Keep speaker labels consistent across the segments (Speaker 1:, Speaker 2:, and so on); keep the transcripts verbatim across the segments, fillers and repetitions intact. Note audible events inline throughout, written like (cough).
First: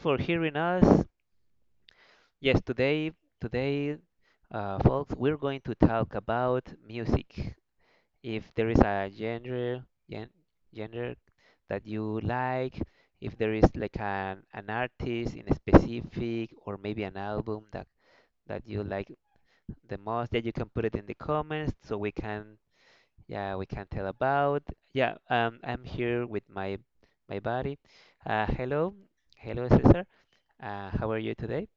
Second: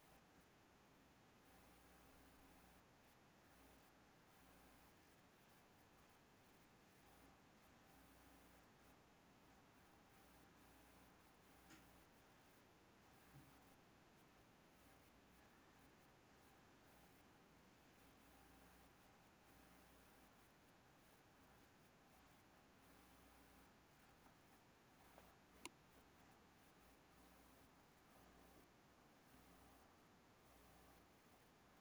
Speaker 1: for hearing us. Yes, today, today, uh, folks, we're going to talk about music. If there is a genre, gen- genre that you like, if there is like an an artist in specific, or maybe an album that that you like the most, that you can put it in the comments so we can, yeah, we can tell about. Yeah, um, I'm here with my my buddy. Uh, hello, Hello, Cesar. Uh, how are you today?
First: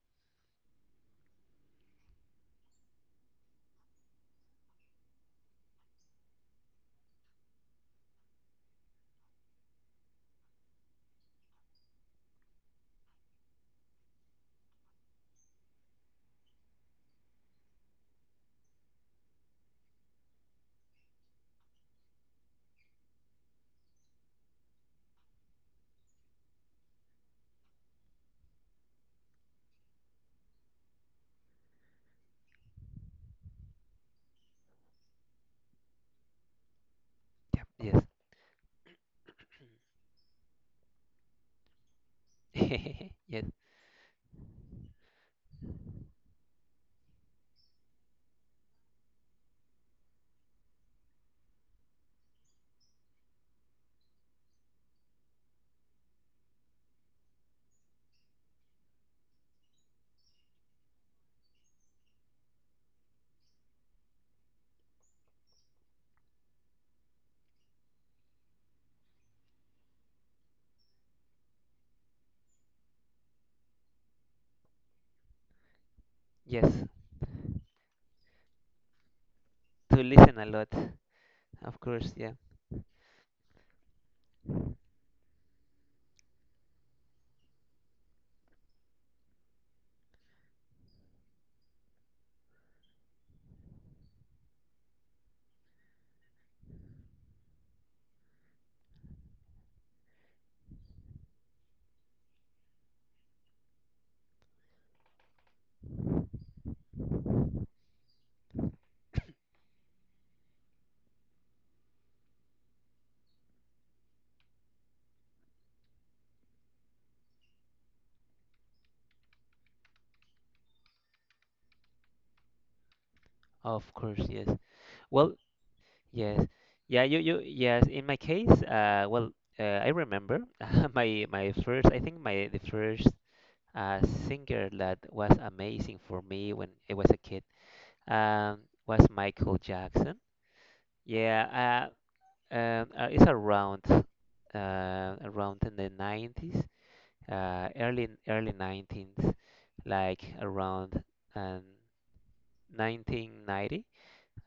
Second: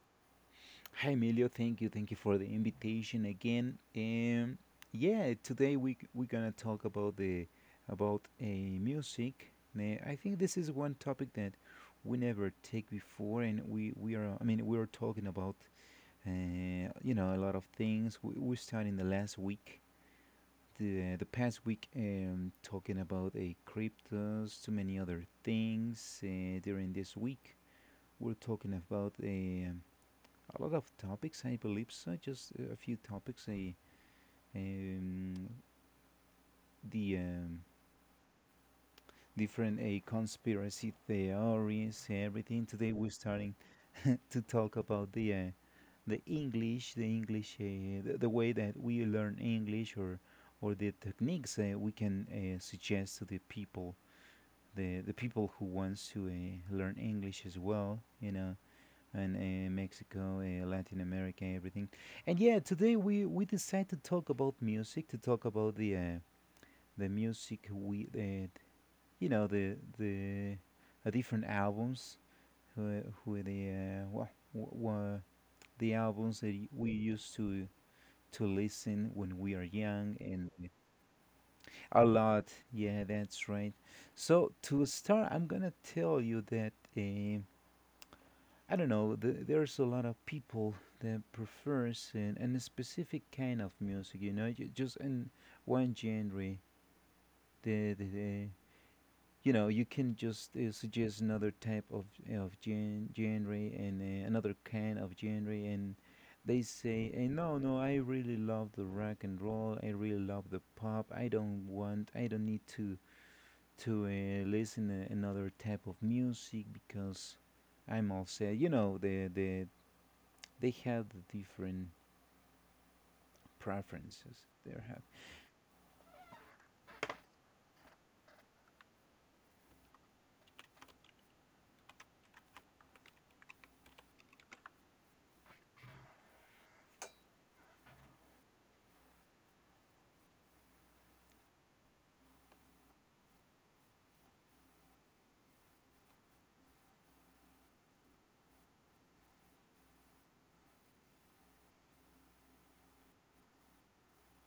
Speaker 2: Hi Emilio, thank you, thank you for the invitation again. Um, yeah, today we c- we're gonna talk about the about a music. Uh, I think this is one topic that we never take before, and we we are. I mean, we are talking about uh, you know a lot of things. We we started in the last week, the the past week, um, talking about a cryptos, too many other things. Uh, during this week, we're talking about a a lot of topics, I believe so. Just a few topics. A um, the um,
Speaker 1: Yep, yes.
Speaker 2: Different a conspiracy theories, everything. Today we're
Speaker 1: (laughs) Yes,
Speaker 2: starting to talk about the uh, the English, the English, uh, the, the way that we learn English, or or the techniques uh, we can uh, suggest to the people, the the people who wants to uh, learn English as well. You know, and uh, Mexico, uh, Latin America, everything. And yeah, today we we decide to talk about music, to talk about the uh, the music we uh, you know the the uh, different albums who who the uh, wha wha the albums that y-
Speaker 1: yes.
Speaker 2: we used to to listen when we are
Speaker 1: To
Speaker 2: young
Speaker 1: listen a
Speaker 2: and
Speaker 1: lot. Of
Speaker 2: a
Speaker 1: course, yeah.
Speaker 2: lot. Yeah, that's right. So to start, I'm gonna tell you that. Uh, I don't know. th- There's a lot of people that prefers an, an specific kind of music. You know, ju- just in one genre. The, the, the you know you can just uh, suggest another type of of gen- genre and uh, another kind of genre, and they say, hey, no, no, I really love the rock and roll. I really love the pop. I don't want. I don't need to to uh, listen to another type of music because I'm all set. You know the the they have the different
Speaker 1: Of course,
Speaker 2: preferences
Speaker 1: yes.
Speaker 2: they have.
Speaker 1: Well, yes. Yeah, you you yes, in my case, uh well, uh, I remember (laughs) my my first I think my the first uh singer that was amazing for me when I was a kid um was Michael Jackson. Yeah, uh, um, uh it's around uh around in the nineties, uh, early early nineteenth, like around um, nineteen ninety.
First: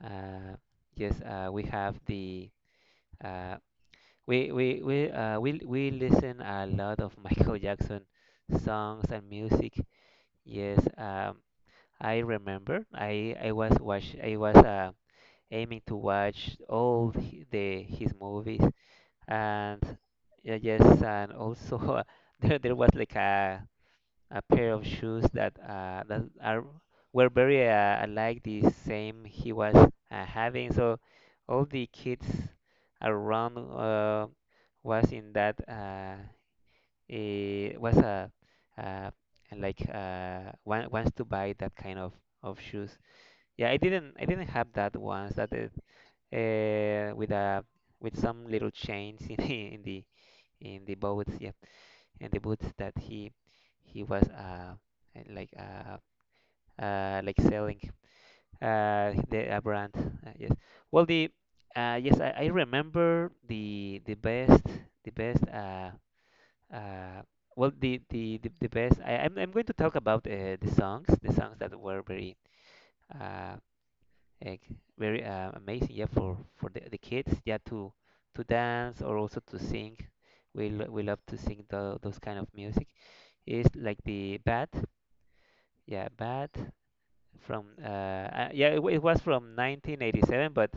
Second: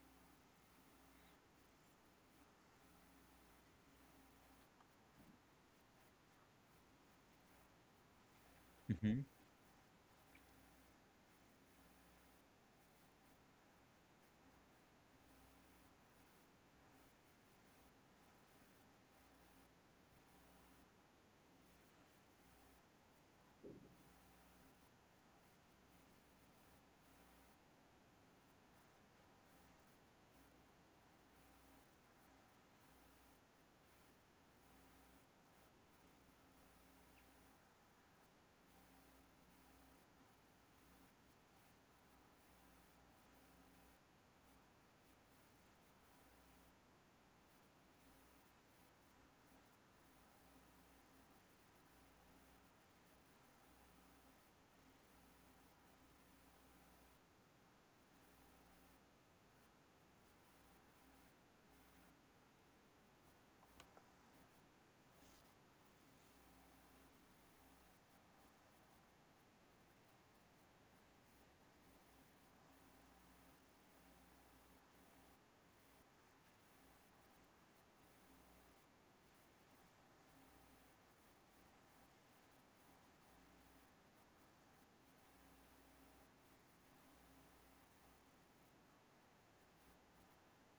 Speaker 1: Uh, yes, uh, we have the uh, we we we uh, we we listen a lot of (laughs) Michael Jackson songs
Speaker 2: hmm
Speaker 1: and music. Yes, um, I remember. I I was watch I was uh, aiming to watch all hi- the his movies and uh, yes, and also (laughs) there there was like a a pair of shoes that uh, that are were very uh, alike the same he was uh, having. So all the kids around, uh, was in that, uh, it was a, uh, like uh, want, wants to buy that kind of, of shoes. Yeah, I didn't I didn't have that once that it, uh, eh, with a, with some little chains in (laughs) the in the in the boats. Yeah, and the boots that he he was uh, uh, like uh, uh, like selling uh, the, uh, brand. Uh, yes. Well, the uh, yes, I, I remember the the best the best, uh, uh, well the the, the, the best. I, I'm I'm going to talk about uh, the songs the songs that were very, uh, like very, uh, amazing, yeah, for for the, the kids, yeah, to to dance or also to sing. We lo- we love to sing tho- those kind of music. It's like the Bad, yeah, Bad from, uh, uh yeah, it, wa- it was from nineteen eighty-seven, but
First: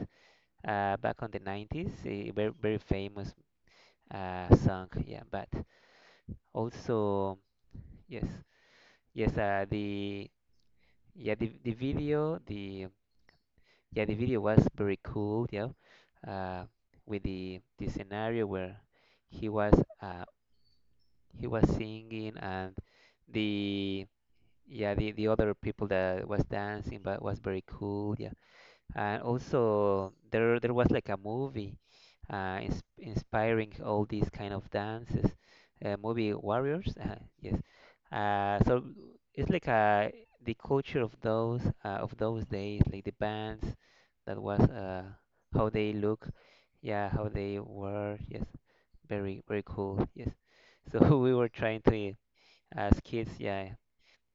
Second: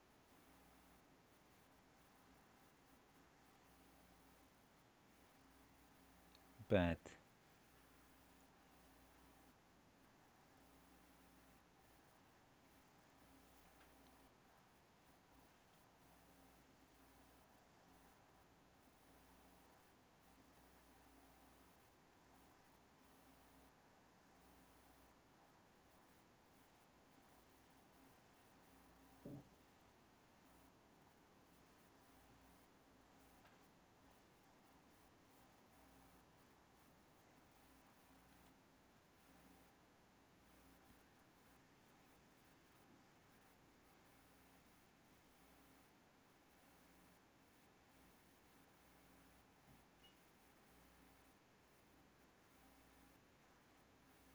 Speaker 1: uh back on the nineties, a very very famous uh song, yeah, Bad.
Speaker 2: But
Speaker 1: Also, yes, yes, uh the yeah the the video the yeah the video was very cool, yeah, uh with the the scenario where he was uh he was singing, and the yeah the, the other people that was dancing, but was very cool, yeah. And also there there was like a movie, uh ins inspiring all these kind of dances, uh, movie warriors. (laughs) Uh, yes, uh so it's like, uh the culture of those uh, of those days, like the bands, that was uh how they look, yeah, how they were, yes, very very cool, yes. So (laughs) we were trying to, uh, as kids, yeah,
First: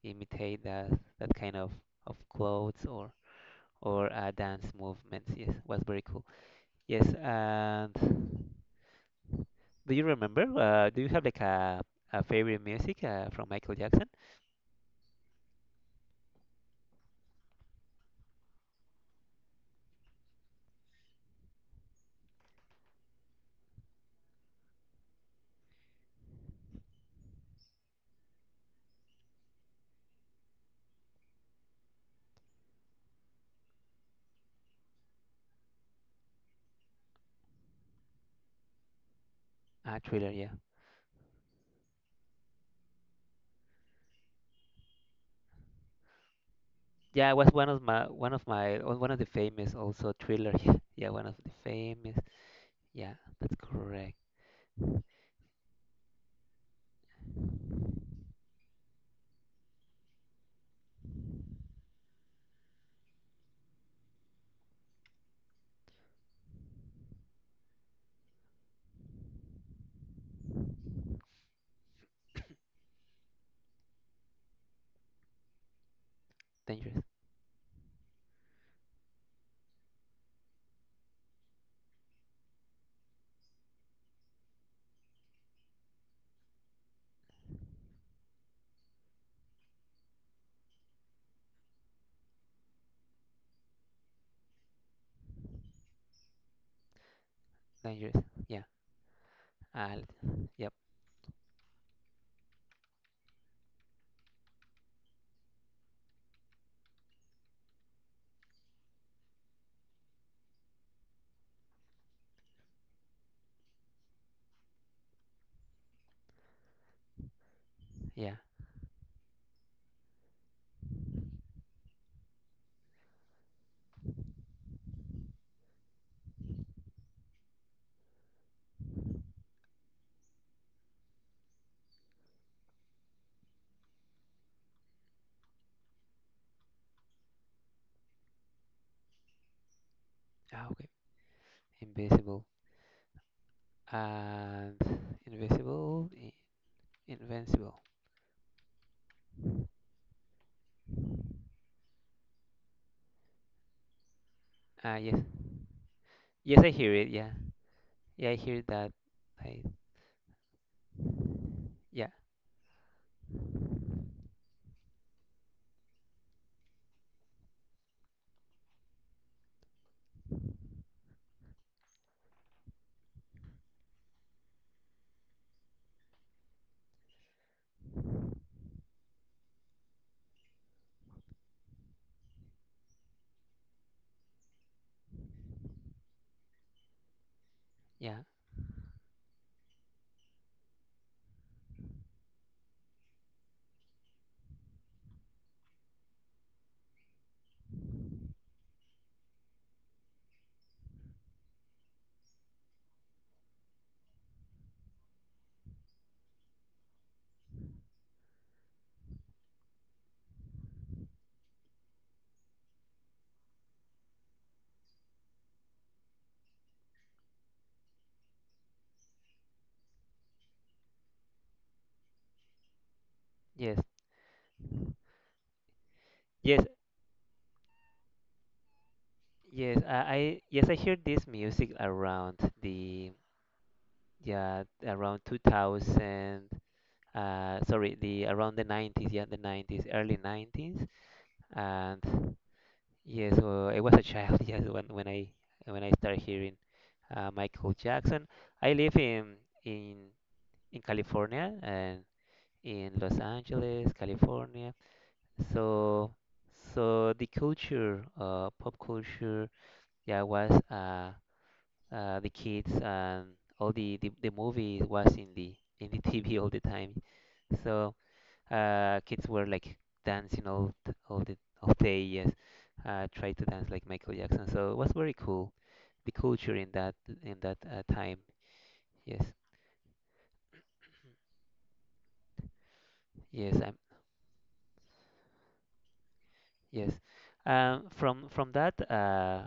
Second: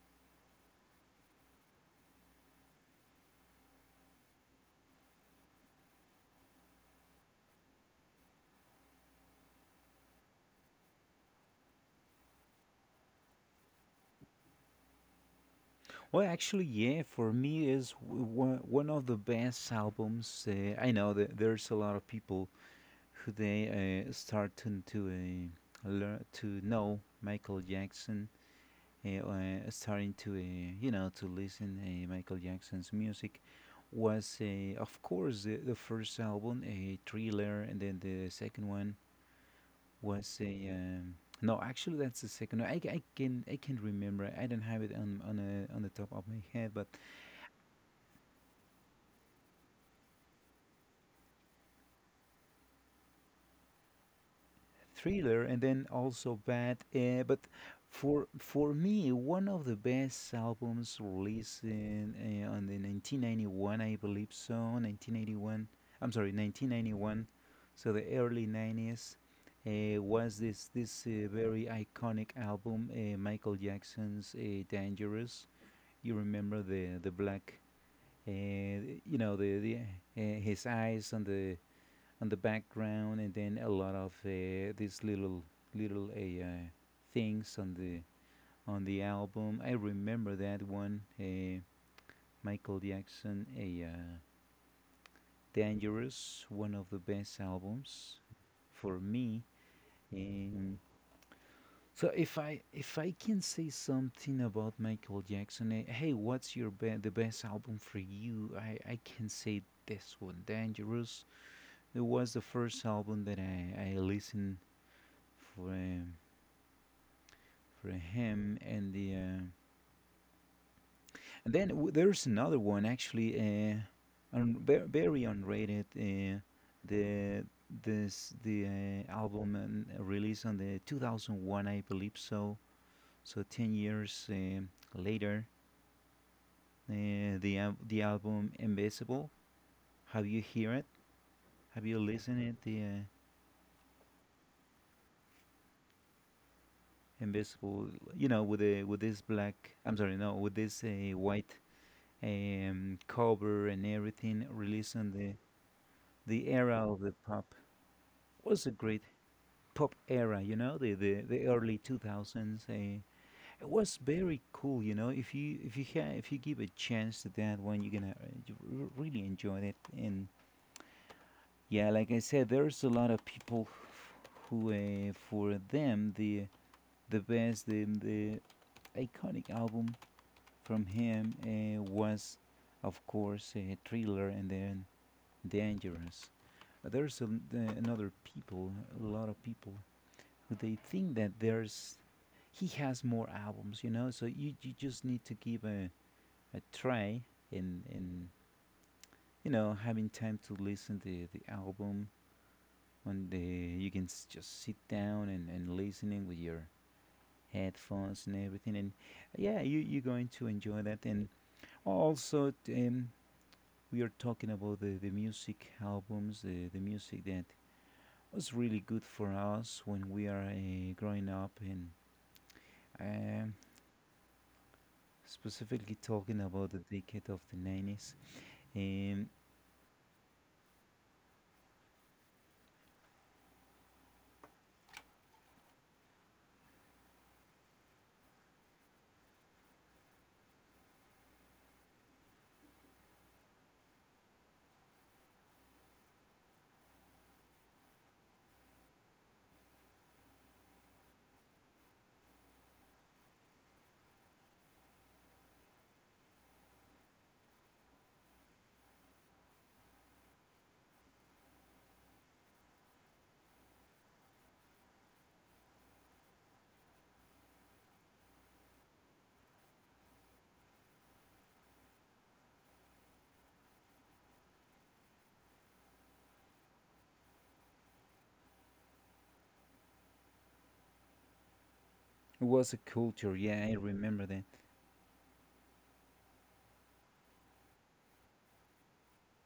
Speaker 1: imitate that, that kind of of clothes, or or uh, dance movements. Yes, was very cool. Yes, and do you remember? Uh, do you have like a a favorite music uh, from Michael Jackson?
Speaker 2: well, actually, yeah, for me is w- one one of the best albums. Uh, I know that there's a lot of people who they uh, start to to uh, learn to know Michael Jackson, uh, uh, starting to uh, you know to listen uh, Michael Jackson's music was, uh, of course, the, the first album, a Thriller, and then the second one
Speaker 1: Ah, Thriller.
Speaker 2: was
Speaker 1: Yeah,
Speaker 2: a um, no. Actually, that's the second. No, I, I can I can remember. I don't have it on on a, on the top of my head, but
Speaker 1: yeah. It was one of my one of my oh, one of the famous, also Thriller. (laughs) Yeah, yeah, one of the famous. Yeah, that's correct.
Speaker 2: Thriller and then also Bad. Uh, but for for me, one of the best albums released in, uh, on the nineteen ninety-one, I believe so. nineteen eighty-one. I'm sorry, nineteen ninety-one. So the early nineties. Uh, was this this uh, very iconic album, uh, Michael Jackson's, uh, "Dangerous". You remember the
Speaker 1: Dangerous,
Speaker 2: the black and you know the the uh, his eyes on the on the background, and then a lot of uh, these little little uh, uh, things on the on the album. I remember that one, uh, Michael Jackson, a uh, Dangerous, one of the best
Speaker 1: dangerous.
Speaker 2: albums
Speaker 1: Yeah.
Speaker 2: for me.
Speaker 1: Ah, yep.
Speaker 2: And so if I if I can say something about Michael Jackson, eh, hey, what's your be- the best album for you? I I can say this one, Dangerous. It was the first album that I, I listened for um, for
Speaker 1: Yeah.
Speaker 2: him, and the uh, and then w- there's another one actually, uh, un- ver- very unrated. Uh, the this the uh, album, um, released on the two thousand one, I believe so. So ten years um later, uh, the al- the album Invisible. Have you
Speaker 1: Ah,
Speaker 2: hear it?
Speaker 1: okay.
Speaker 2: Have you listened
Speaker 1: Invisible,
Speaker 2: it? The uh,
Speaker 1: and invisible, i- invincible.
Speaker 2: Invisible, you know, with the with this black. I'm sorry, no, with this uh, white um, cover and everything, released
Speaker 1: Ah,
Speaker 2: in
Speaker 1: yes.
Speaker 2: the the
Speaker 1: Yes, I
Speaker 2: era
Speaker 1: hear
Speaker 2: of
Speaker 1: it.
Speaker 2: the
Speaker 1: Yeah.
Speaker 2: pop.
Speaker 1: Yeah, I hear
Speaker 2: Was a
Speaker 1: that.
Speaker 2: great
Speaker 1: I
Speaker 2: pop era, you know, the the, the early
Speaker 1: yeah,
Speaker 2: two thousands. Uh, it was very cool, you know, if you if you ha- if you give a chance to that one, you're gonna uh, you r- really enjoy it. And yeah, like I said, there's a lot of people who, uh, for them, the the best the, the iconic album from him uh, was of course a Thriller and then Dangerous. There's a, another
Speaker 1: yeah.
Speaker 2: people, a lot of people, who they think that there's he has more albums, you know. So you you just need to give a, a try in in you know having time to listen the the album when the you can s- just sit down and and listening with your headphones and everything. And yeah, you you're going to enjoy that. And also, t- um, we are talking about the the music albums, the the music that was really good for us when we are uh, growing up. And um,
Speaker 1: Yes.
Speaker 2: specifically talking
Speaker 1: Yes.
Speaker 2: about the decade of the nineties. Um,
Speaker 1: Yes. I, I yes, I hear this music around the yeah, around two thousand, uh sorry, the around the nineties, yeah, the nineties, early nineties. And yes, well, I was a child (laughs) yes when when I when I started hearing, uh, Michael Jackson. I live in in in California, and in Los Angeles, California. So, so the culture, uh, pop culture, yeah, was, uh, uh, the kids and all the, the the movies was in the in the (laughs) T V all the time. So, uh, kids were like dancing all t- all the all day, yes, uh, try to dance like Michael Jackson. So it was very cool, the culture in that in that, uh, time. Yes,
Speaker 2: it was a culture,
Speaker 1: yes,
Speaker 2: yeah, I
Speaker 1: I'm
Speaker 2: remember that.
Speaker 1: yes. Um, from from that, uh,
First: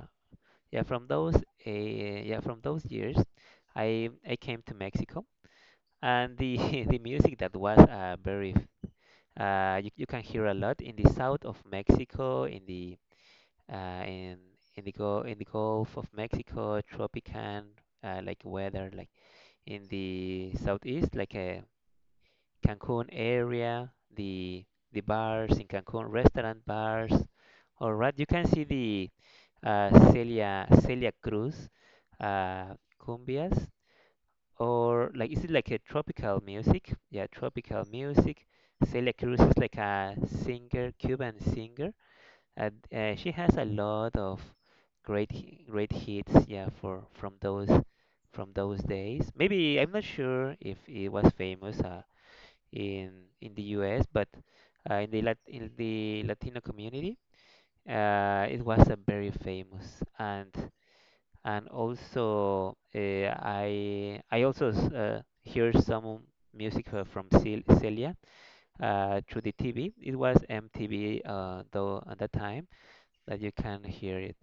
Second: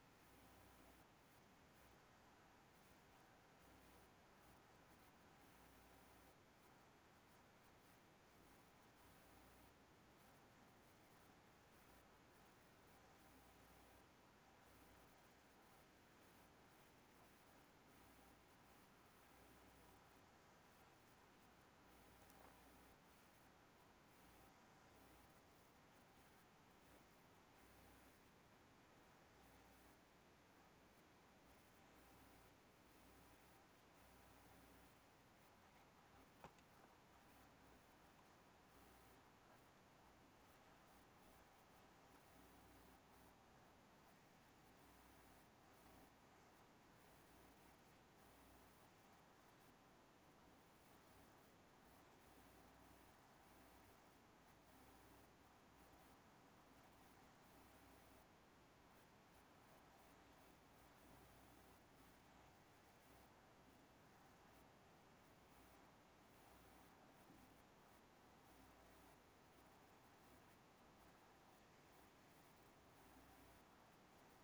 Speaker 1: yeah from those uh, yeah from those years, i i came to Mexico. And the (laughs) the music that was uh, very, uh, you, you can hear a lot in the south of Mexico, in the, uh, in in the go in the gulf of Mexico, tropican, uh, like weather, like in the southeast, like a Cancun area, the the bars in Cancun, restaurant bars. All right, you can see the, uh, Celia Celia Cruz, uh, cumbias, or like is it like a tropical music? Yeah, tropical music. Celia Cruz is like a singer, Cuban singer. Uh, uh, she has a lot of great hi- great hits. Yeah, for from those from those days. Maybe I'm not sure if it was famous Uh, in in the U S, but uh, in the Lat in the Latino community, uh, it was a very famous. and and also uh, I I also s- uh, hear some music uh, from Cel- Celia, uh, through the T V. It was M T V, uh, though at that time that you can hear it.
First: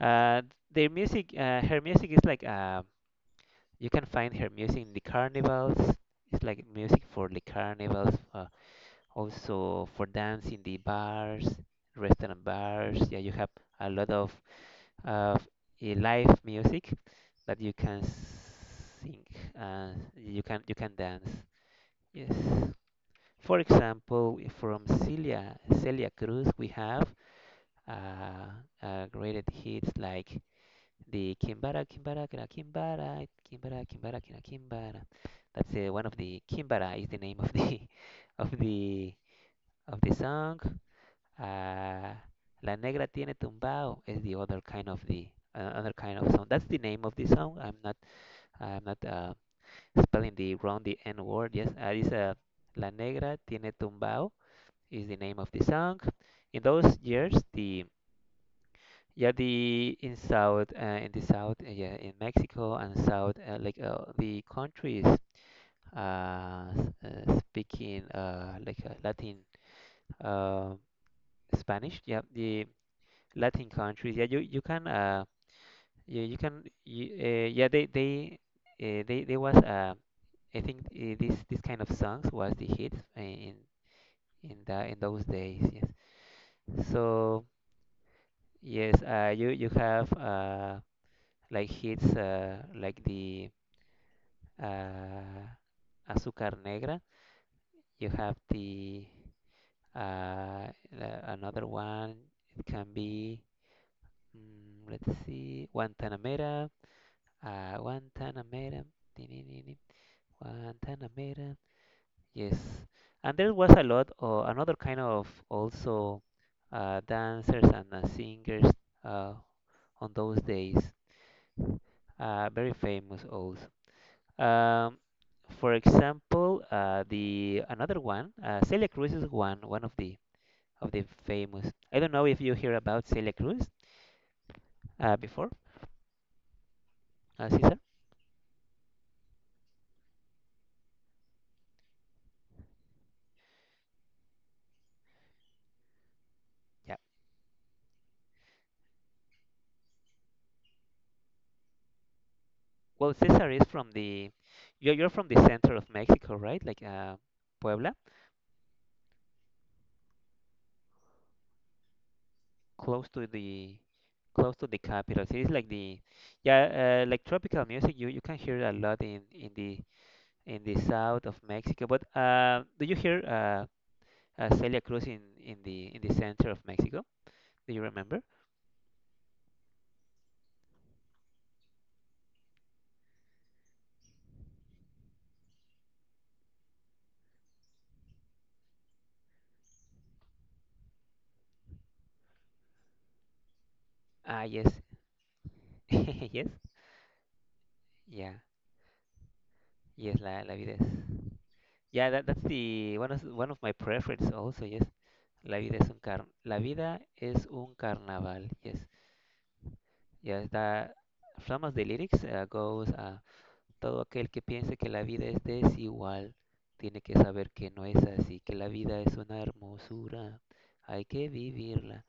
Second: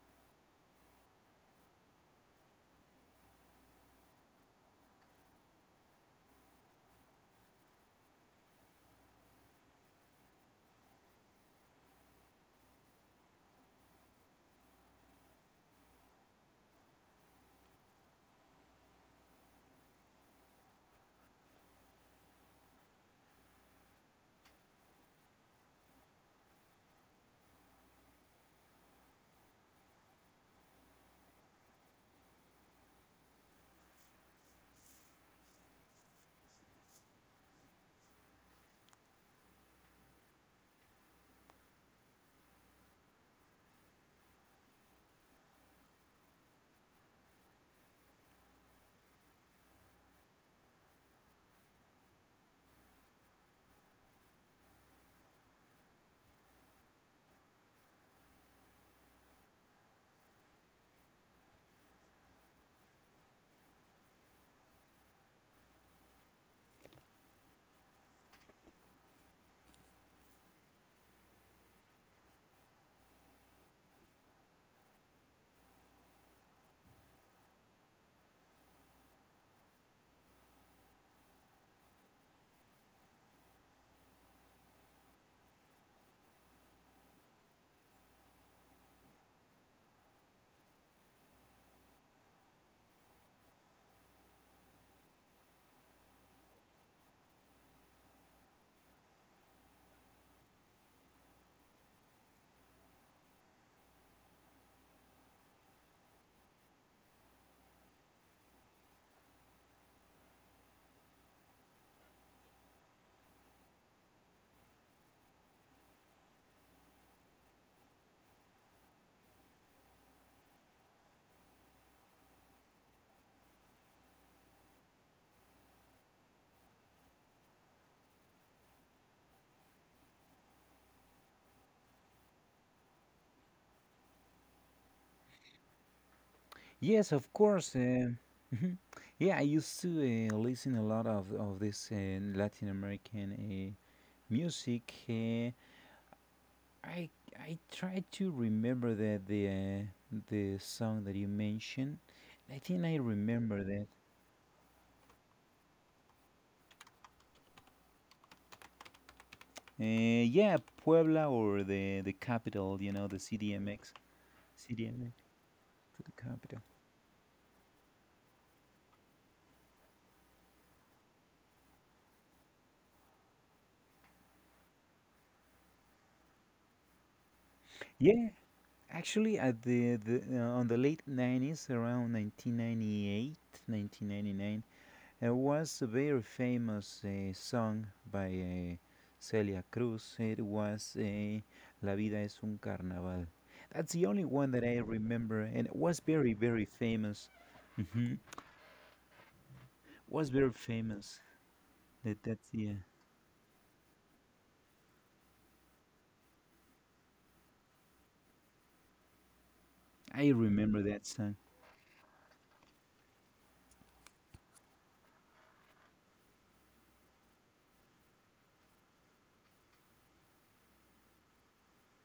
Speaker 1: Uh, their music, uh, her music is like, uh, you can find her music in the carnivals. It's like music for the carnivals. Uh, also for dance in the bars, restaurant bars. Yeah, you have a lot of of uh, live music that you can sing, and you can you can dance. Yes. For example, from Celia Celia Cruz, we have, uh, uh, great hits like the Kimbara Kimbara Kira Kimbara Kimbara Kimbara Kira Kimbara. That's uh, one of the Kimbara is the name of the (laughs) of the of the song. Uh, La Negra tiene tumbao is the other kind of the, uh, other kind of song. That's the name of the song. I'm not I'm not uh, spelling the wrong the N word. Yes, uh, it's, uh, La Negra tiene tumbao is the name of the song. In those years, the yeah the in south uh, in the south, uh, yeah in Mexico, and south, uh, like uh, the countries, uh, s- uh, speaking, uh, like uh, Latin, uh, Spanish. Yeah, the Latin countries. Yeah, you you can uh yeah you can you, uh, yeah they they uh, they there was uh I think, uh, this this kind of songs was the hit in in the in those days. Yes. So yes, uh you you have uh like hits uh like the, uh Azúcar Negra. You have the, uh uh, another one. It can be, mm, let's see, Guantanamera. Uh, Guantanamera, tinininim, Guantanamera. Yes. And there was a lot of another kind of also, uh, dancers and uh, singers, uh, on those days. Uh, very famous also. Um, for example, uh, the another one, uh, Celia Cruz is one one of the of the famous. I don't know if you hear about Celia Cruz uh, before,
Speaker 2: Yes, of
Speaker 1: uh,
Speaker 2: course.
Speaker 1: Cesar.
Speaker 2: Um (laughs) mhm. Yeah, I used to uh, listen a lot of, of this uh, Latin American uh, music. Uh,
Speaker 1: Yeah.
Speaker 2: I I try to remember that the uh, the song that you mentioned. I think I
Speaker 1: Well, Cesar
Speaker 2: remember
Speaker 1: is
Speaker 2: that.
Speaker 1: from the, you're you're from the center of Mexico, right? Like, uh, Puebla,
Speaker 2: Uh, yeah, Puebla or the the capital, you
Speaker 1: close
Speaker 2: know, the
Speaker 1: to the
Speaker 2: C D M X,
Speaker 1: close to the
Speaker 2: C D M X
Speaker 1: capital. So it's like the,
Speaker 2: to the
Speaker 1: yeah,
Speaker 2: capital.
Speaker 1: uh, like tropical music. You you can hear a lot in in the in the south of Mexico. But uh, do you hear, uh, uh Celia Cruz in in the in the center of Mexico? Do you remember?
Speaker 2: Yeah, actually, at the, the uh, on the late nineties, around nineteen ninety-eight, nineteen ninety-nine, there was a very famous uh, song by uh, Celia Cruz. It was uh, La vida es un carnaval. That's the only
Speaker 1: Ah,
Speaker 2: one that
Speaker 1: yes,
Speaker 2: I remember, and it was
Speaker 1: (laughs)
Speaker 2: very,
Speaker 1: yes,
Speaker 2: very famous. hmm
Speaker 1: yeah, yes.
Speaker 2: Was
Speaker 1: La la
Speaker 2: very
Speaker 1: vida es.
Speaker 2: famous.
Speaker 1: Yeah, that,
Speaker 2: That
Speaker 1: that's
Speaker 2: that's yeah.
Speaker 1: the one of one of my preference also, yes. La vida es un car La vida es un carnaval, yes.
Speaker 2: I
Speaker 1: Yes,
Speaker 2: remember
Speaker 1: that
Speaker 2: that song.
Speaker 1: some of the lyrics, uh, goes, uh, todo aquel que piense que la vida es desigual, tiene que saber que no es así, que la vida es una hermosura, hay que vivirla.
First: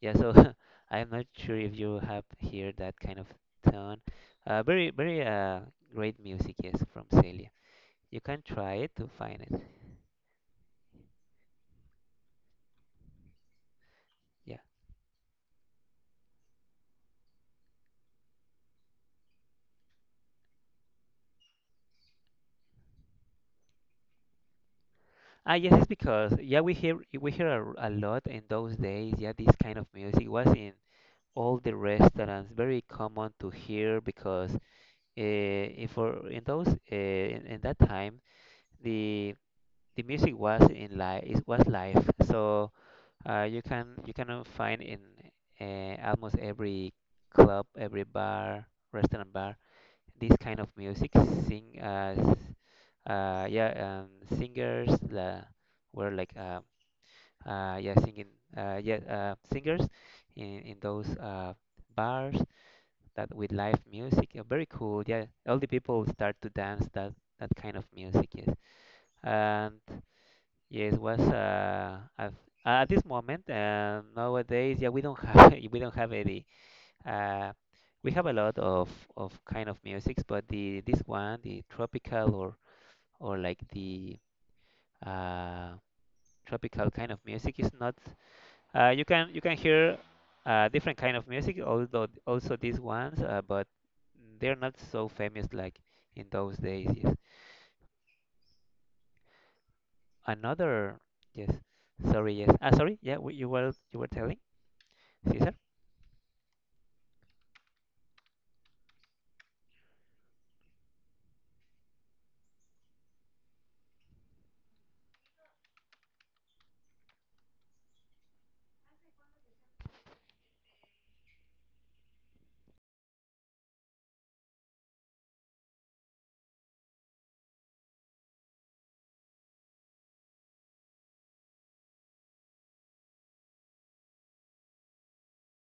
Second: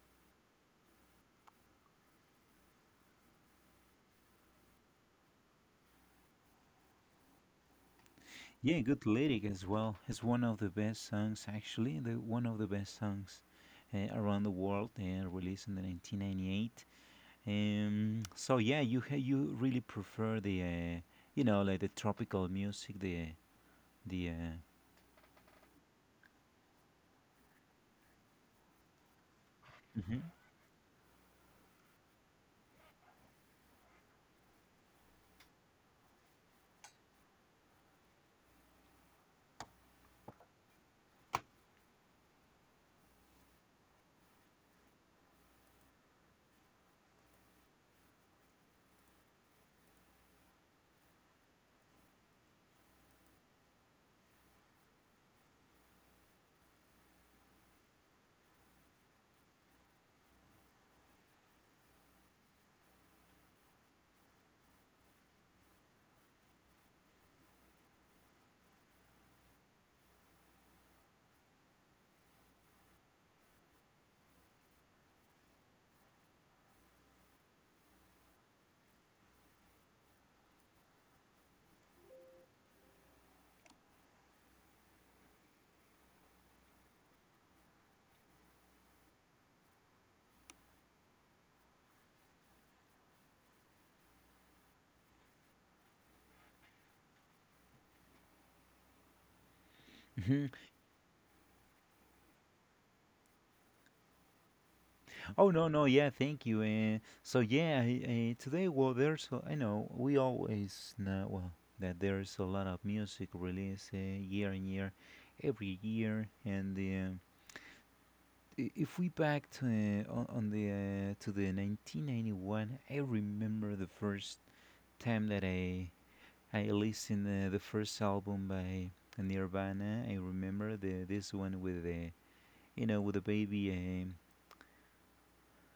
Speaker 1: Yeah, so, (laughs) I'm not sure if you have heard that kind of tone. Uh, very very, uh, great music, yes, from Celia. You can
Speaker 2: Yeah,
Speaker 1: try it
Speaker 2: good
Speaker 1: to find
Speaker 2: lyric
Speaker 1: it.
Speaker 2: as well. It's one of the best songs, actually, the one of the best songs uh, around the
Speaker 1: Yeah.
Speaker 2: world, uh, released in the nineteen ninety-eight. Um, so yeah, you ha- you really prefer the, uh, you know like the tropical music, the the. Uh,
Speaker 1: Ah, yes, it's because yeah, we hear we hear a, a lot in those days. Yeah, this kind of
Speaker 2: Mhm,
Speaker 1: music was in all the restaurants, very common to hear because, uh, if for in those uh, in, in that time, the the music was in live, it was live, so, uh, you can you can, uh, find in, uh, almost every club, every bar, restaurant bar, this kind of music, sing uh, s- uh yeah um, singers la were like uh, uh, yeah, singing, uh, yeah, uh, singers in in those uh, bars, that with live music. Yeah, very cool. Yeah, all the people start to dance that that kind of music. Yes, and yes, was, uh, at, at this moment, uh, nowadays. Yeah, we don't have (laughs) we don't have any. Uh, we have a lot of of kind of musics, but the this one, the tropical or or like the uh, tropical kind of music is not. Uh, you can you can hear uh, different kind of music, although also these ones, uh, but they're not so famous like in those days. Yes.
Speaker 2: mhm.
Speaker 1: Another yes. Sorry. Yes. Ah, sorry. Yeah. w- You were you were telling
Speaker 2: Oh
Speaker 1: Caesar.
Speaker 2: no no, yeah, thank you. Uh, so yeah, I, uh, today, well, there's a- I know we always know well that there's a lot of music released uh, year and year every year. And um i- if we back to uh, on, on the uh, to the nineteen ninety-one, I remember the first time that i I listened, uh, the first album by Nirvana. I remember the this one with the, you know, with the baby um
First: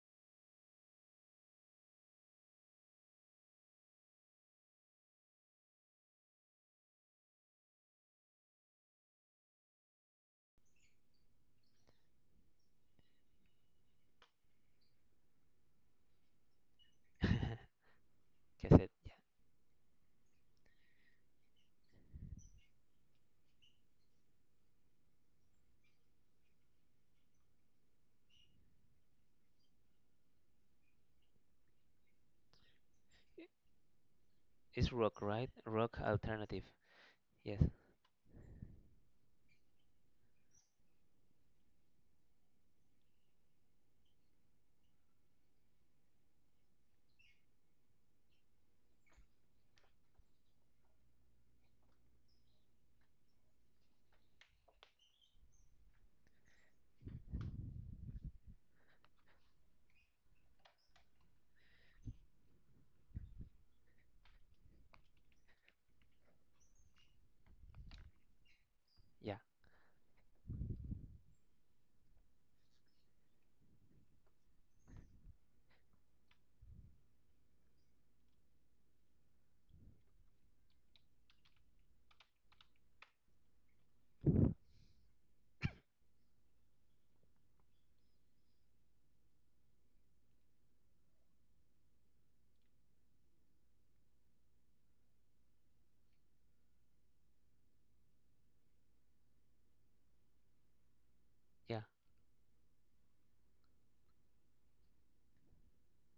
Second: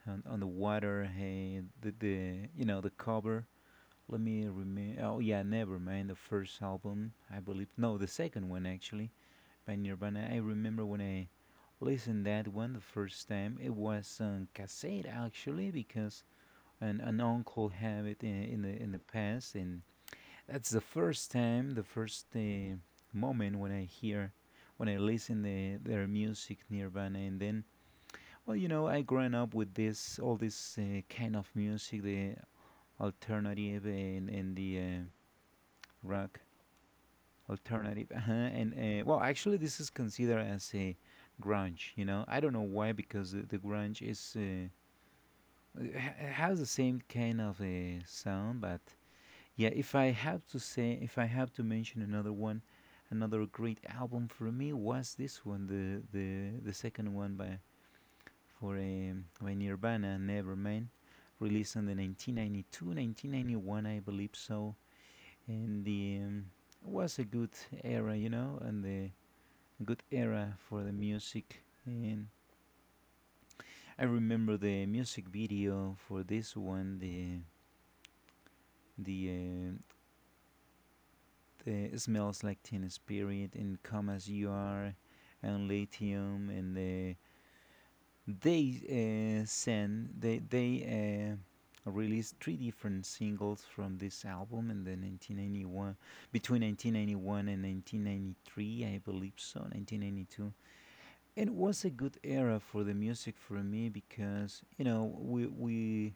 Speaker 2: on, on the water. Hey, the, the, you know, the cover, let me remember. Oh yeah, never mind the first album, I believe. No, the second one, actually, by Nirvana. I remember when I listened that one the first time. It was on cassette, actually, because an, an
Speaker 1: (laughs)
Speaker 2: uncle had it in, in the in the
Speaker 1: Cassette.
Speaker 2: past, and that's the first time, the first uh, moment when I hear, when I listen the, their music, Nirvana. And then, well, you know, I grown up with this all this uh, kind of music, the
Speaker 1: Yeah.
Speaker 2: alternative and, and the
Speaker 1: It's
Speaker 2: uh,
Speaker 1: rock, right? Rock
Speaker 2: rock.
Speaker 1: alternative. Yes.
Speaker 2: Alternative. Uh-huh. And uh, well, actually, this is considered as a grunge. You know, I don't know why, because the, the grunge is, uh, it ha- it has the same kind of a sound. But yeah, if I have to say, if I have to mention another one, another great album for me was this one, the the the second one by for um, by Nirvana, Nevermind, released in the nineteen ninety-two, nineteen ninety-one, I believe so. And the um, was a good era, you know, and the
Speaker 1: Yeah.
Speaker 2: good era for the music. And I remember the music video for this one, the the, uh, the Smells Like Teen Spirit, and Come as You Are, and Lithium, and the, they uh, sent they they. Uh, released three different singles from this album in the nineteen ninety-one between nineteen ninety-one and nineteen ninety-three, I believe so, nineteen ninety-two. It
Speaker 1: Yeah.
Speaker 2: was a good era for the music for me, because, you know, we we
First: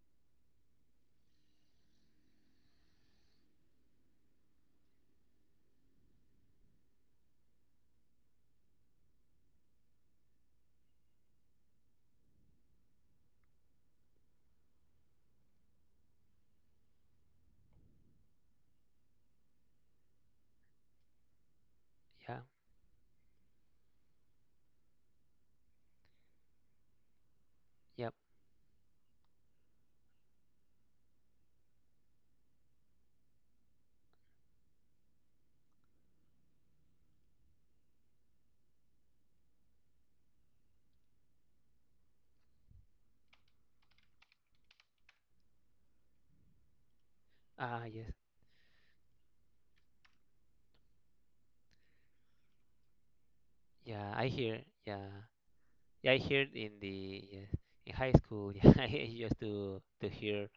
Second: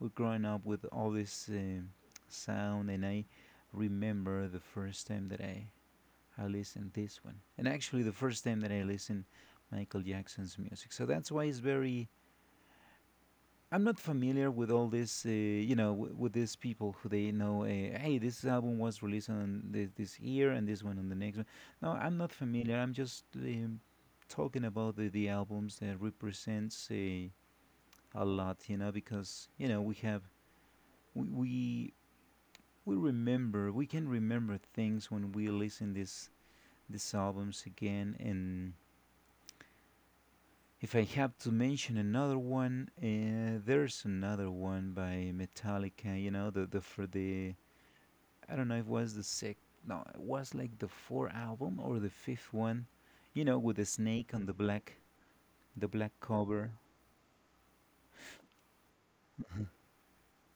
Speaker 2: we growing up with all this uh, sound. And I remember the first time that I I listened this one, and actually the first time that I listened Michael Jackson's music. So that's why it's very. I'm not familiar with all this, uh, you know, w- with these people who they know. Uh, hey, this album was released on this, this year, and this one on the next one. No, I'm not
Speaker 1: Yeah.
Speaker 2: familiar. I'm just um, talking about the, the albums that represents uh,
Speaker 1: Yep.
Speaker 2: a lot, you know, because you know we have we, we we remember, we can remember things when we listen this these albums again. And if I have to mention another one, uh, there's another one by Metallica. You know, the the for the.
Speaker 1: Ah, yes.
Speaker 2: I don't know if it was the sixth. No, it was like the fourth album or the fifth one. You know, with the
Speaker 1: Yeah. I
Speaker 2: snake on the
Speaker 1: hear.
Speaker 2: black,
Speaker 1: Yeah.
Speaker 2: the
Speaker 1: Yeah,
Speaker 2: black
Speaker 1: I heard
Speaker 2: cover.
Speaker 1: in the yeah, in high school. (laughs) Yeah, I used to to hear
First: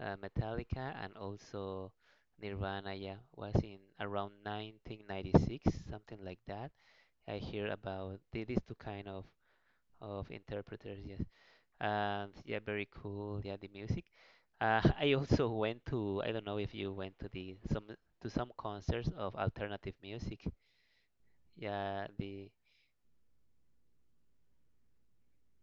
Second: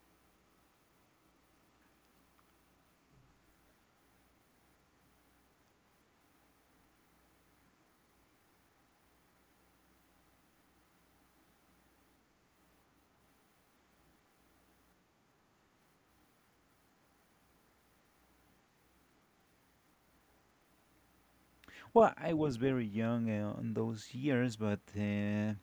Speaker 1: uh, Metallica and also Nirvana. Yeah, was in around nineteen ninety-six, something like that. I hear about the, these two kind of of interpreters. Yes, and yeah, very cool. Yeah, the music. Uh, (laughs) I also went to. I don't know if you went to the some to some concerts of alternative music. Yeah,
Speaker 2: Well, I
Speaker 1: the
Speaker 2: was very young uh, on those years, but uh,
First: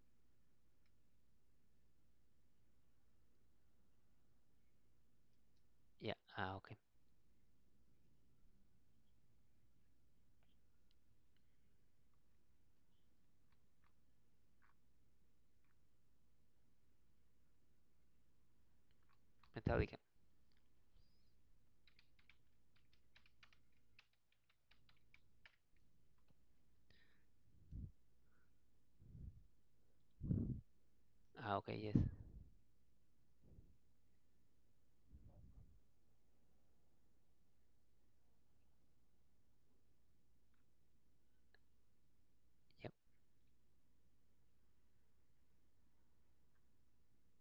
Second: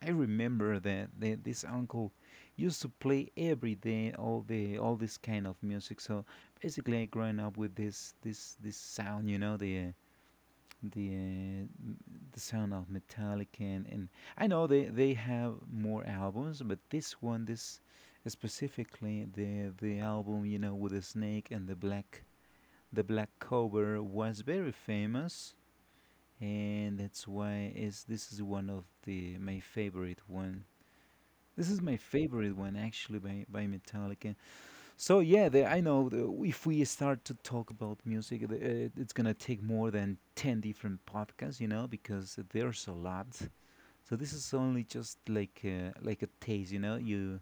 Speaker 2: I remember that, that this uncle used to play every day all the all this kind of music.
Speaker 1: yeah.
Speaker 2: So
Speaker 1: Ah, okay.
Speaker 2: basically, I growing up with this this this sound. You know, the the uh, the sound of Metallica, and, and I know they they have more albums, but this one, this specifically the the
Speaker 1: Metallica.
Speaker 2: album, you know, with the snake and the black the black cover was very famous, and that's why is this is one of the my favorite one.
Speaker 1: Ah,
Speaker 2: This
Speaker 1: okay.
Speaker 2: is
Speaker 1: Yes.
Speaker 2: my
Speaker 1: Yeah.
Speaker 2: favorite one actually by by Metallica. So yeah, the, I know the, if we start to talk about music, the, uh, it's gonna take more than ten different podcasts, you know, because there's a lot. So this is only just like a, like a taste. you know. You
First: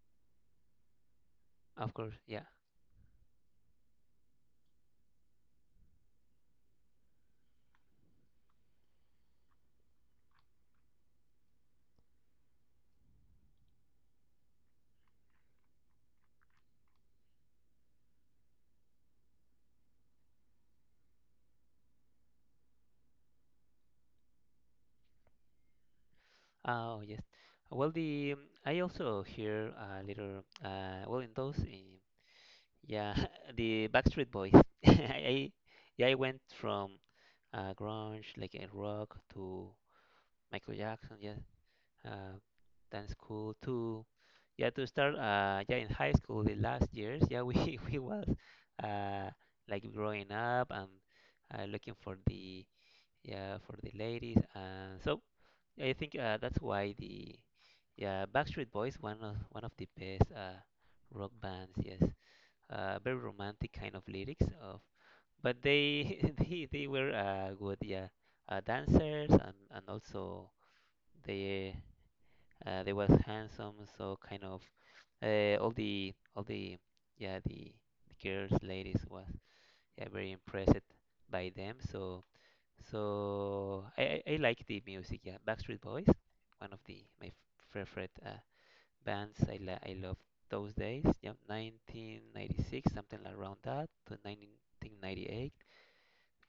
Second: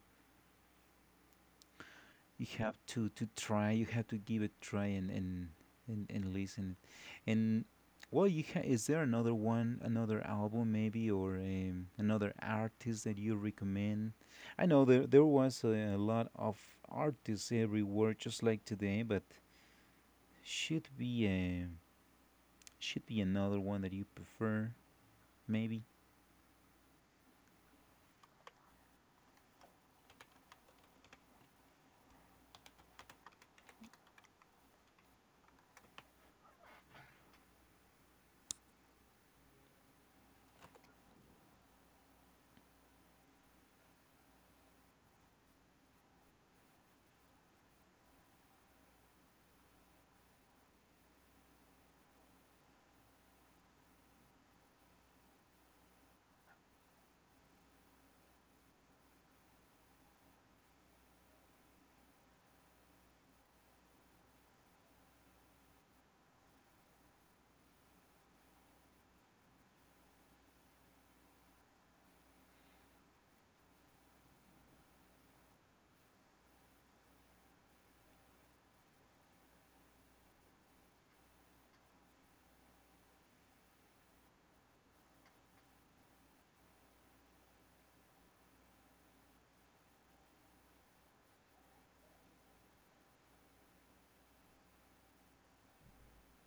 Speaker 1: Of course, yeah.
Speaker 2: you have to to try, you have to give it a try and and and, and listen. And well, you ha- is there another one, another album maybe, or um, another artist that you recommend? I know there there was a, a lot of artists everywhere, just like today, but should be a, should be another one that you prefer, maybe.
Speaker 1: Oh, yes. Well, the um, I also hear a little. Uh, well, in those, eh, yeah, (laughs) the Backstreet Boys. (laughs) I, yeah, I went from uh, grunge, like a rock, to Michael Jackson. Yeah, uh, dance school to, yeah, to start. Uh, yeah, in high school, the last years. Yeah, we (laughs) we was uh like growing up and uh, looking for the yeah for the ladies. Uh, so. I think uh, that's why the yeah Backstreet Boys one of one of the best uh, rock bands. Yes, uh, very romantic kind of lyrics of, but they (laughs) they they were uh, good. Yeah, uh, dancers and and also they uh, they was handsome. So kind of uh, all the all the yeah the, the girls ladies was yeah very impressed by them. So so I, I I like the music, yeah. Backstreet Boys, one of the my f- favorite uh, bands. I la I love those days. Yeah, nineteen ninety-six, something around that, to nineteen ninety-eight.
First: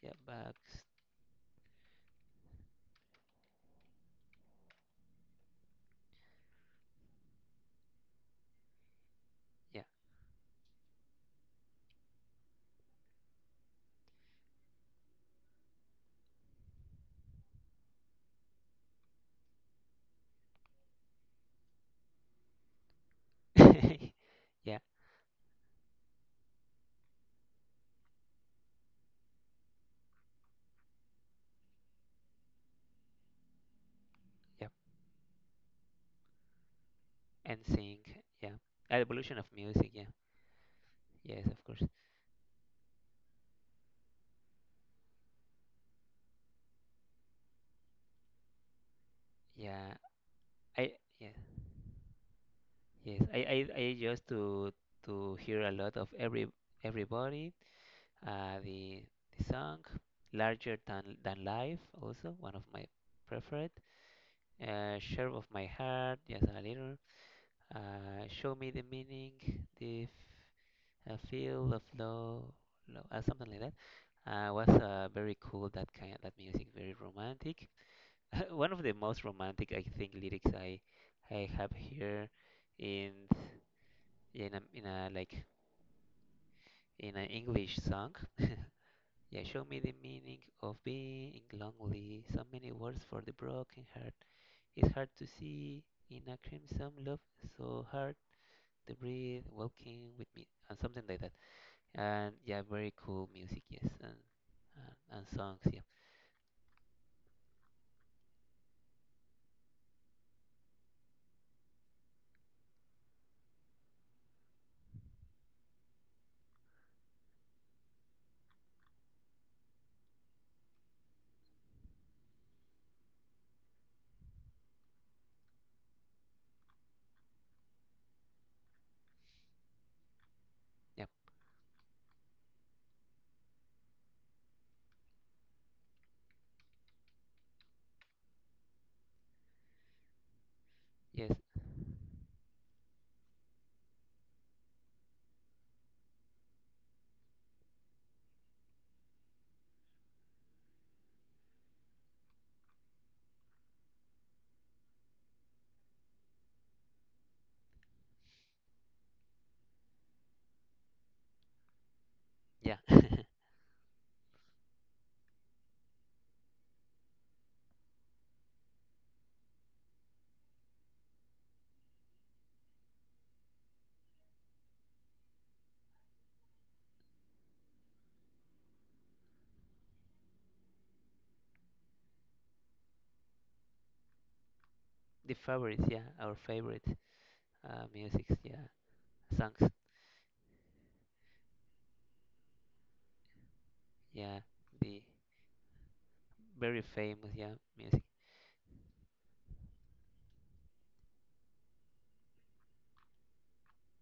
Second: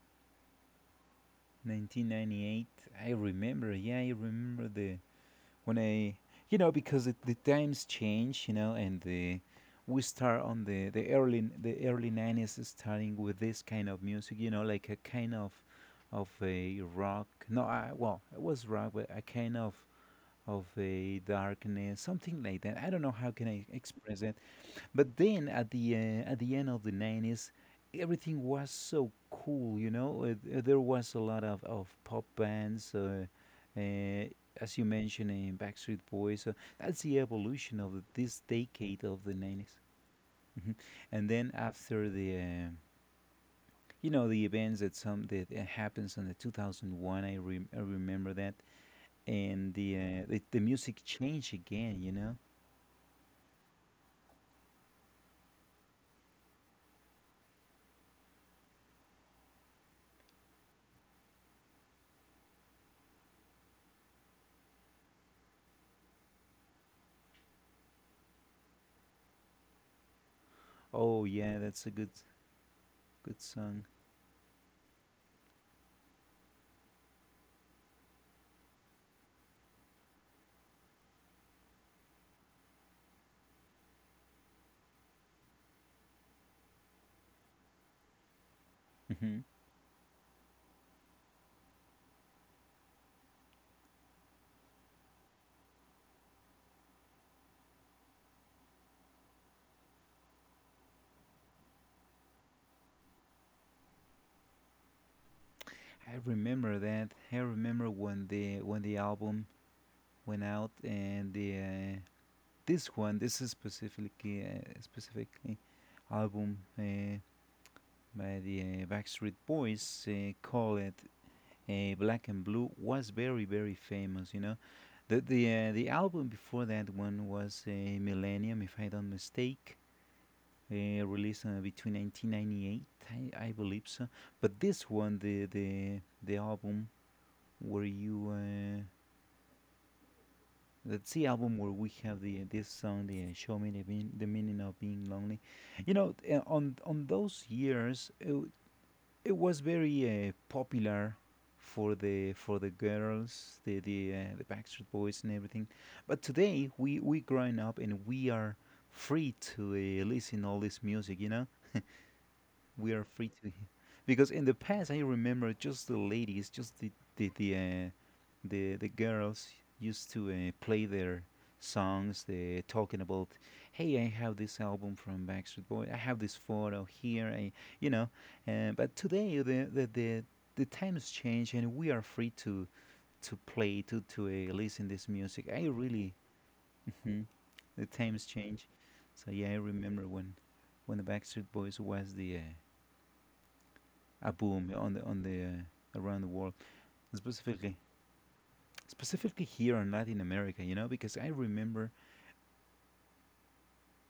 Speaker 1: Yeah, Backs.
Speaker 2: nineteen ninety-eight, I remember. Yeah, I remember the when I, you know, because it, the times change, you know, and the
Speaker 1: Yeah,
Speaker 2: we start on the the early the early nineties, starting with this kind of music, you know, like a kind of of a rock. No, I, well, it was rock, but a kind of of a darkness, something like that. I don't know how can I
Speaker 1: (laughs)
Speaker 2: express it.
Speaker 1: yeah,
Speaker 2: But then at the uh, at the end of the nineties, everything was so cool. You know, Uh, th- there was a lot of of pop bands. Uh, uh,
Speaker 1: yeah.
Speaker 2: as you mentioned, in Backstreet Boys. So that's the
Speaker 1: And
Speaker 2: evolution of
Speaker 1: sing.
Speaker 2: this
Speaker 1: Yeah,
Speaker 2: decade of the
Speaker 1: evolution of
Speaker 2: nineties.
Speaker 1: music. Yeah,
Speaker 2: Mhm. And then
Speaker 1: yes, of course.
Speaker 2: after the, uh, you know, the events that some that uh, happens in the two thousand one, I, rem I remember that. And the,
Speaker 1: Yeah,
Speaker 2: uh, the the
Speaker 1: I
Speaker 2: music
Speaker 1: yeah
Speaker 2: changed again, you know.
Speaker 1: yes. I I I used to to hear a lot of every everybody. Uh, the, the song Larger Than, Than Life, also one of my preferred. Uh, Share of My Heart, just a little. Uh, Show Me the Meaning, the f-
Speaker 2: Oh
Speaker 1: uh,
Speaker 2: yeah,
Speaker 1: Feel
Speaker 2: that's
Speaker 1: of
Speaker 2: a good
Speaker 1: Love, love uh,
Speaker 2: good
Speaker 1: something like that.
Speaker 2: song.
Speaker 1: Uh, was uh, very cool that kind that music, very romantic. (laughs) One of the most romantic I think lyrics i i have here in in a, in a like in an English song. (laughs)
Speaker 2: Mm-hmm.
Speaker 1: Yeah, show me the meaning of being lonely. So many words for the broken heart. It's hard to see in a crimson love, so hard to breathe, walking with me, and something like that. And yeah, very cool music, yes, and and, and songs, yeah,
Speaker 2: I remember that. I remember when the when the album went out, and the uh, this one, this is specifically uh, specifically album uh, by the uh, Backstreet Boys, uh, called it uh, Black and Blue, was very very famous. You know, the the uh, the album before that one was uh, Millennium, if I don't mistake. Uh,
Speaker 1: yeah,
Speaker 2: released uh, between nineteen ninety-eight, I, I believe so. But this one, the the the album where you uh, that's the
Speaker 1: yes,
Speaker 2: album where we have the this song, the uh, "Show Me the, Mean- the Meaning of Being Lonely." You know, uh, on on those years, it, w- it was very uh, popular for the for the girls, the the uh, the Backstreet Boys and everything. But today, we we growing up, and we are free to uh, listen all this music. You know,
Speaker 1: yeah.
Speaker 2: we are free to, because in the past I remember just the ladies, just the the the uh, the, the girls used to uh, play their songs, uh, talking about, hey, I have this album from Backstreet Boy, I have this photo here. I, you know, uh, but today the the the the times change, and we are free to to play to to uh, listen this
Speaker 1: (laughs) The
Speaker 2: music. I
Speaker 1: favorites, yeah,
Speaker 2: really—
Speaker 1: our favorite
Speaker 2: Mhm. The
Speaker 1: uh,
Speaker 2: times
Speaker 1: musics,
Speaker 2: change.
Speaker 1: yeah,
Speaker 2: So yeah, I
Speaker 1: songs,
Speaker 2: remember when when the Backstreet Boys was the uh, a
Speaker 1: yeah,
Speaker 2: boom, yeah, on the
Speaker 1: the
Speaker 2: on the uh, around the world,
Speaker 1: very famous, yeah,
Speaker 2: specifically
Speaker 1: music.
Speaker 2: specifically here in Latin America, you know, because I remember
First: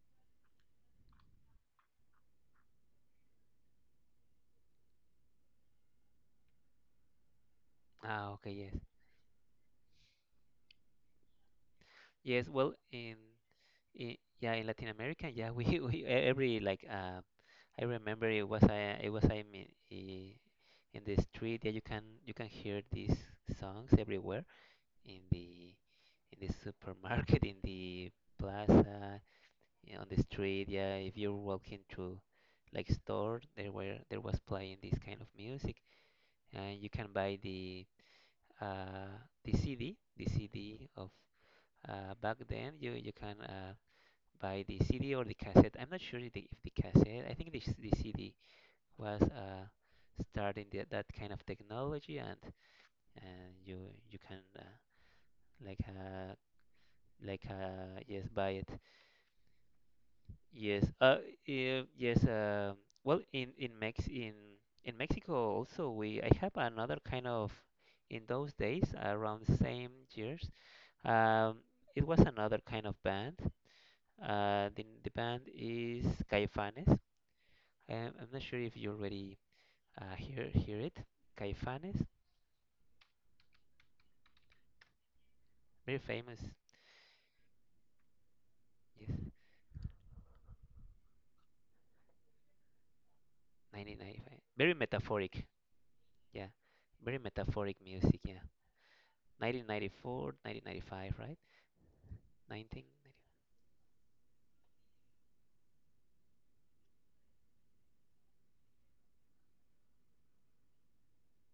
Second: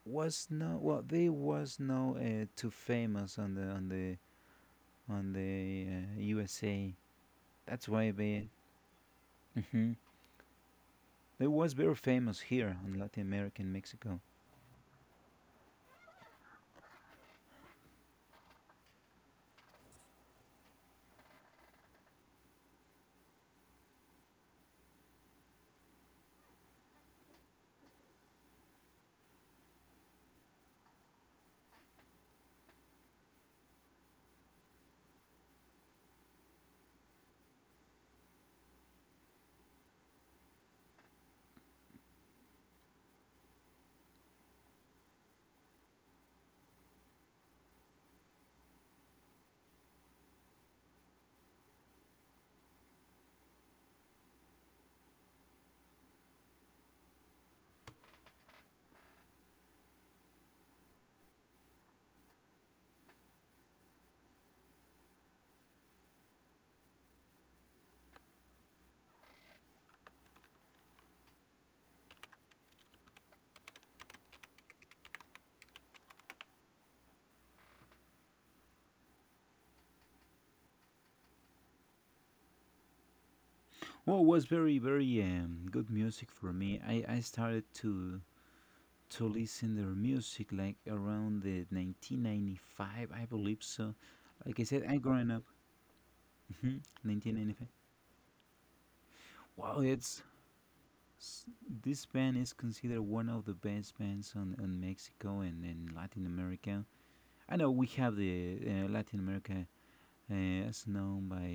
Speaker 2: was no well there was no uh, too famous on the on the on the uh, U S A. That's why
Speaker 1: Ah,
Speaker 2: they—
Speaker 1: okay, yes,
Speaker 2: hmm, they was very famous
Speaker 1: yes. Well,
Speaker 2: here on
Speaker 1: in
Speaker 2: Latin America in
Speaker 1: I-
Speaker 2: Mexico.
Speaker 1: yeah, in Latin America, yeah, we, (laughs) we e- every like uh, I remember it was I it was I mean i- in the street. Yeah, you can you can hear these songs everywhere in the in the supermarket, (laughs) in the plaza, yeah, on the street. Yeah, if you're walking through like store, there were there was playing this kind of music, and you can buy the uh the C D, the C D of uh back then. You you can uh by the C D or the cassette. I'm not sure if the, if the cassette. I think the, the C D was uh, starting the, that kind of technology, and and you you can uh, like uh, like uh, yes buy it. Yes, uh, eh, yes. Um, well, in in Mex in in Mexico also we I have another kind of in those days around the same years. Um, it was another kind of band. Uh, the, the band is Caifanes. Um, I'm not sure if you already uh, hear hear it. Caifanes,
Speaker 2: Well, it was very very um, good
Speaker 1: very
Speaker 2: music
Speaker 1: famous.
Speaker 2: for me. I I started to
Speaker 1: Yes,
Speaker 2: to listen their music like around the nineteen ninety-five, I believe so.
Speaker 1: nineteen ninety-five.
Speaker 2: Like I
Speaker 1: Very
Speaker 2: said, I growing up—
Speaker 1: metaphoric. Yeah,
Speaker 2: Hmm,
Speaker 1: very
Speaker 2: nineteen ninety-five.
Speaker 1: metaphoric music. Yeah,
Speaker 2: Wow, it's—
Speaker 1: nineteen ninety-four, nineteen ninety-five, right?
Speaker 2: s- this band is considered
Speaker 1: nineteen ninety.
Speaker 2: one of the best bands on, on Mexico and in Latin America. I know we have the uh, Latin America uh, as known by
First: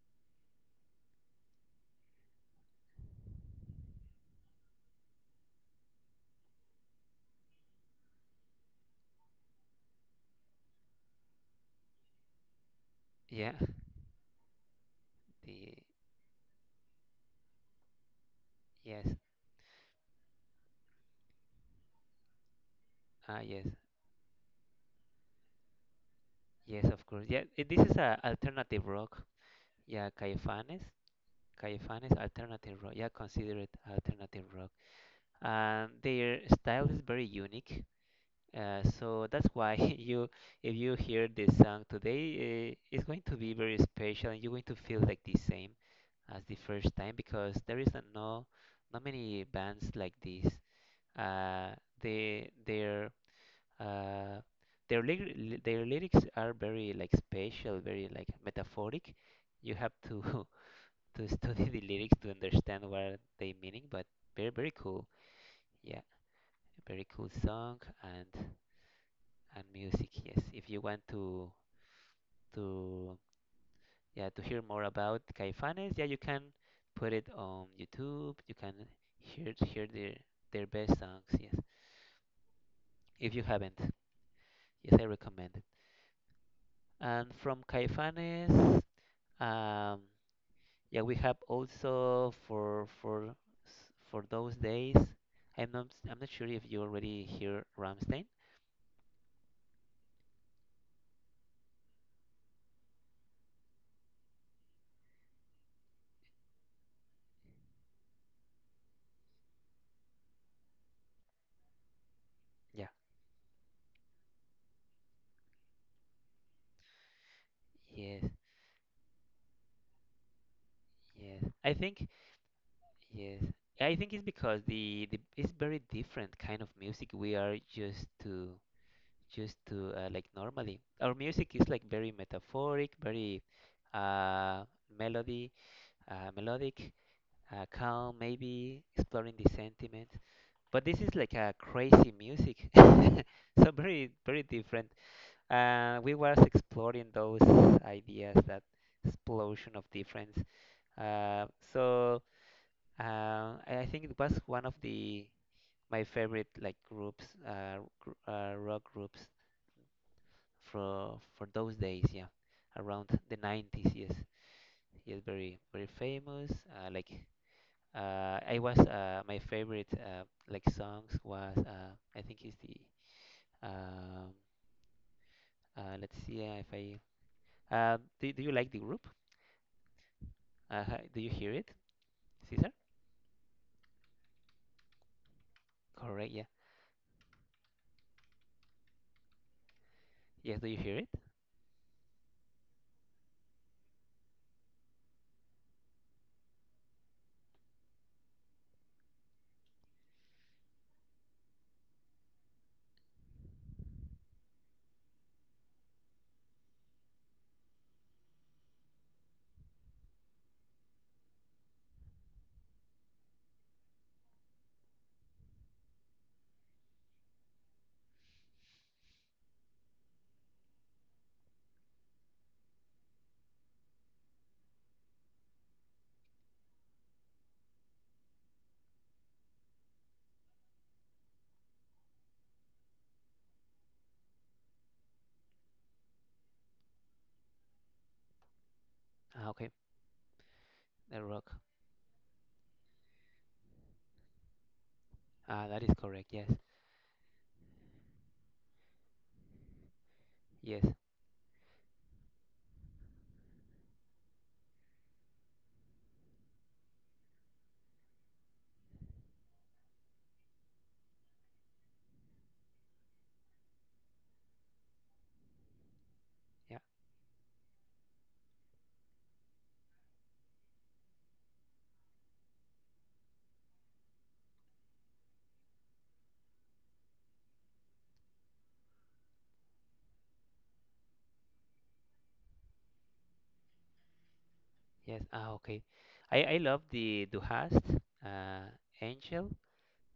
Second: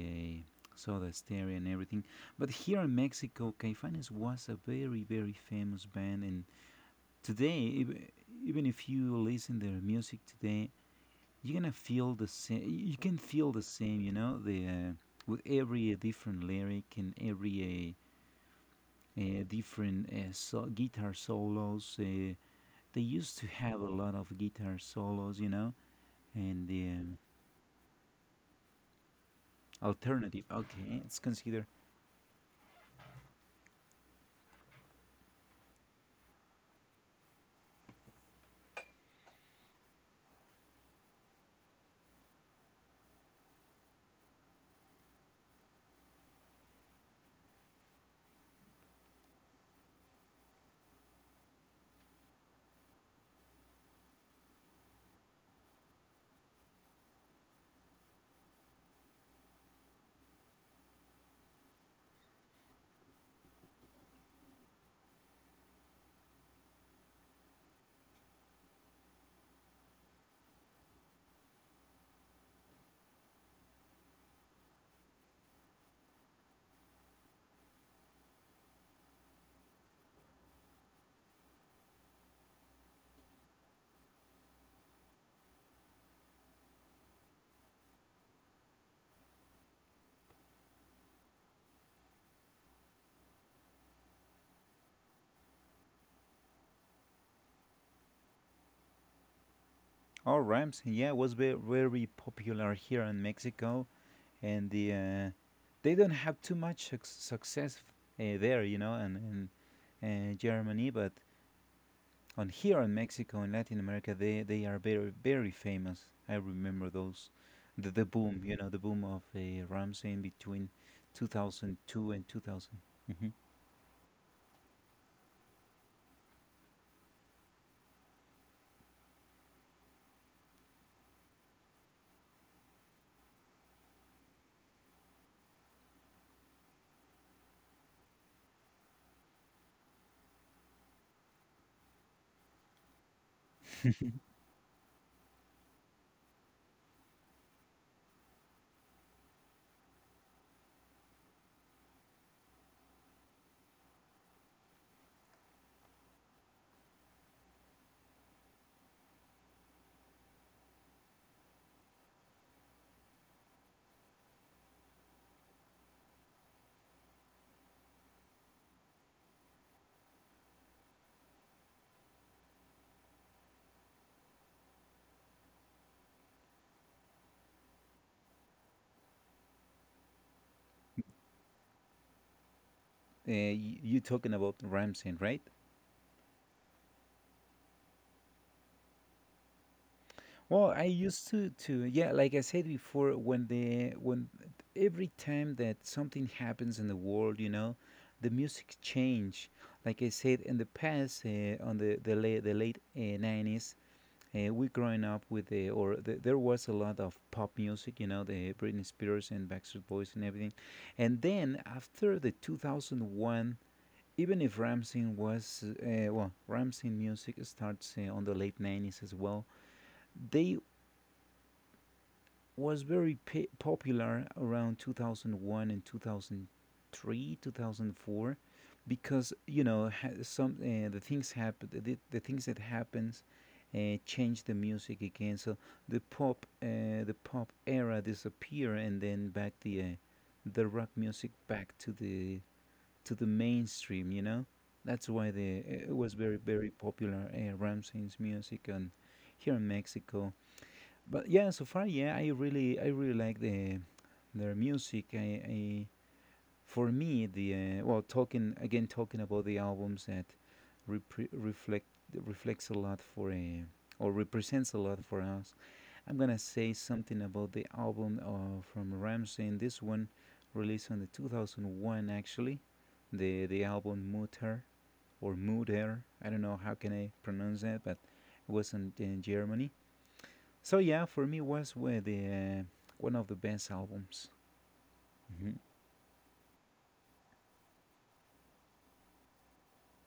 Speaker 2: uh, Soda Stereo and everything, but here in Mexico, Caifanes was a very very famous band, and today, ev- even if you listen their music today, you're gonna feel the same. You can
Speaker 1: Yeah.
Speaker 2: feel the same, you know, the uh, with
Speaker 1: The
Speaker 2: every uh, different lyric and every uh,
Speaker 1: yes.
Speaker 2: uh, different uh, so- guitar solos. Uh, they used
Speaker 1: Ah,
Speaker 2: to
Speaker 1: yes.
Speaker 2: have a lot of guitar solos, you know, and
Speaker 1: Yes, of
Speaker 2: um,
Speaker 1: course. Yeah, it, this is a alternative rock. Yeah,
Speaker 2: alternative.
Speaker 1: Caifanes.
Speaker 2: Okay, let's consider.
Speaker 1: Caifanes alternative rock. Yeah, consider it alternative rock. And their style is very unique. Uh, so that's why (laughs) you, if you hear this song today, uh, it's going to be very special, and you're going to feel like the same as the first time because there is a no, not many bands like this. Uh, they, their, uh, their lyri- li- their lyrics are very like special, very like metaphoric. You have to (laughs) to study the lyrics to understand what they meaning, but very very cool. Yeah, very cool song and music. Yes, if you want to to yeah to hear more about Caifanes, yeah, you can put it on YouTube. You can hear hear their their best songs. Yes, if you haven't, yes, I recommend it. And from Caifanes, um, yeah, we have also for for s- for those days. I'm not I'm not sure if you already hear Ramstein.
Speaker 2: Oh, Rams, yeah, was ve- very popular here in Mexico, and the uh, they don't have too much suc success uh, there, you know, and in uh, Germany, but— and here
Speaker 1: Yeah.
Speaker 2: in Mexico and Latin America, they, they are very, very famous. I remember those. The, the
Speaker 1: Yes.
Speaker 2: boom, you know, the boom of uh, Ramsey in between
Speaker 1: Yes. I think
Speaker 2: two thousand two and two thousand. Hmm.
Speaker 1: yes, I think it's because the, the it's very different kind of music we are used to used to uh, like normally. Our music is like very metaphoric, very uh, melody, uh, melodic, uh, calm, maybe exploring the sentiments. But this is like a crazy music, (laughs) so very very different. Uh, we was exploring those ideas, that explosion of difference. Uh, so. Uh, I I think it was one of the my favorite like groups, uh, gr uh, rock groups for for those days. Yeah, around the nineties. Yes, yes, very very famous. Uh, like uh, I was uh, my favorite uh, like songs was uh, I think is the um, uh, let's see uh, if I uh, do do you like the group? Uh, ha- do you hear it, Cesar?
Speaker 2: Uh, y- you talking about Ramsey, right?
Speaker 1: Correct. Yeah. Yes. Do you
Speaker 2: Well, I
Speaker 1: hear it?
Speaker 2: used to, to yeah, like I said before, when the when every time that something happens in the world, you know, the music change. Like I said in the past, uh, on the the late the late uh, nineties, Uh, we growing up with the or the, there was a lot of pop music, you know, the Britney Spears and Backstreet Boys and everything. And then after the twenty oh one, even if Ramsey was, uh, well, Ramsey music starts uh, on the late nineties as well. They was very p- popular around two thousand one and two thousand three, two thousand four, because you know, ha- some uh, the things happen, the, the things that happens uh, change the music again. So the pop, uh, the pop era disappear, and then
Speaker 1: Ah,
Speaker 2: back
Speaker 1: okay.
Speaker 2: the uh, the rock
Speaker 1: The
Speaker 2: music
Speaker 1: rock.
Speaker 2: back to the to the mainstream, you know. That's why
Speaker 1: Ah,
Speaker 2: the
Speaker 1: that is
Speaker 2: eh, it was
Speaker 1: correct.
Speaker 2: very
Speaker 1: Yes.
Speaker 2: very popular uh, Ramsey's music and here in Mexico,
Speaker 1: Yes.
Speaker 2: but yeah, so far, yeah, I really, I really like the their music. I, I For me, the uh, well, talking again, talking about the albums that repre- reflect reflects a lot for a, or represents a lot for us, I'm gonna
Speaker 1: Yeah.
Speaker 2: say something about the album uh, from Ramstein. This one released on the two thousand one, actually. The the album Mutter or Mutter. I don't know how can I pronounce that, but it was in, in Germany. So yeah, for me was where the uh, one of the best albums.
Speaker 1: Yes. Ah,
Speaker 2: Hmm.
Speaker 1: okay. I I love the Du hast, uh, Angel.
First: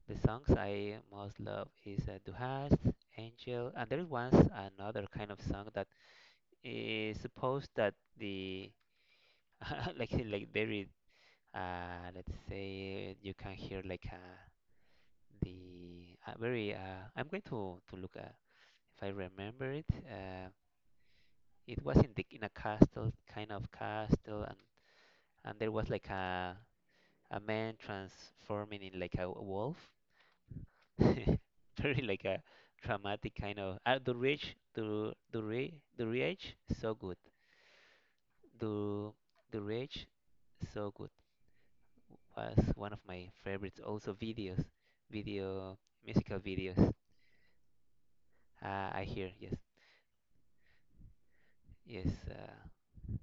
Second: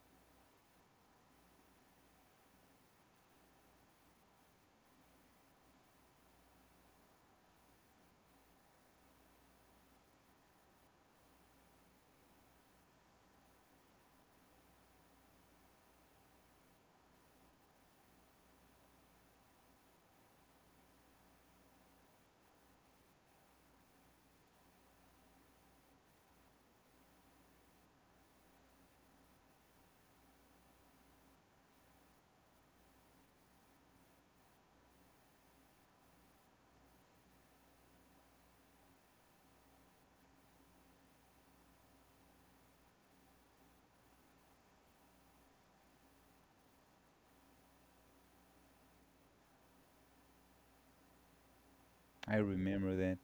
Speaker 1: The songs I most love is uh, Du hast, Angel, and there is once another kind of song that is supposed that the (laughs) like like very uh let's say you can hear like uh the uh, very uh I'm going to to look uh, if I remember it uh It was in the in a castle kind of castle and and there was like a a man transforming in like a wolf. (laughs) Very like a dramatic kind of. Uh, the rich, the the rich, the rich, so good. The the rich, so good was one of my favorites. Also videos, video musical videos. Uh, I hear yes, yes,
Speaker 2: I
Speaker 1: uh,
Speaker 2: remember that.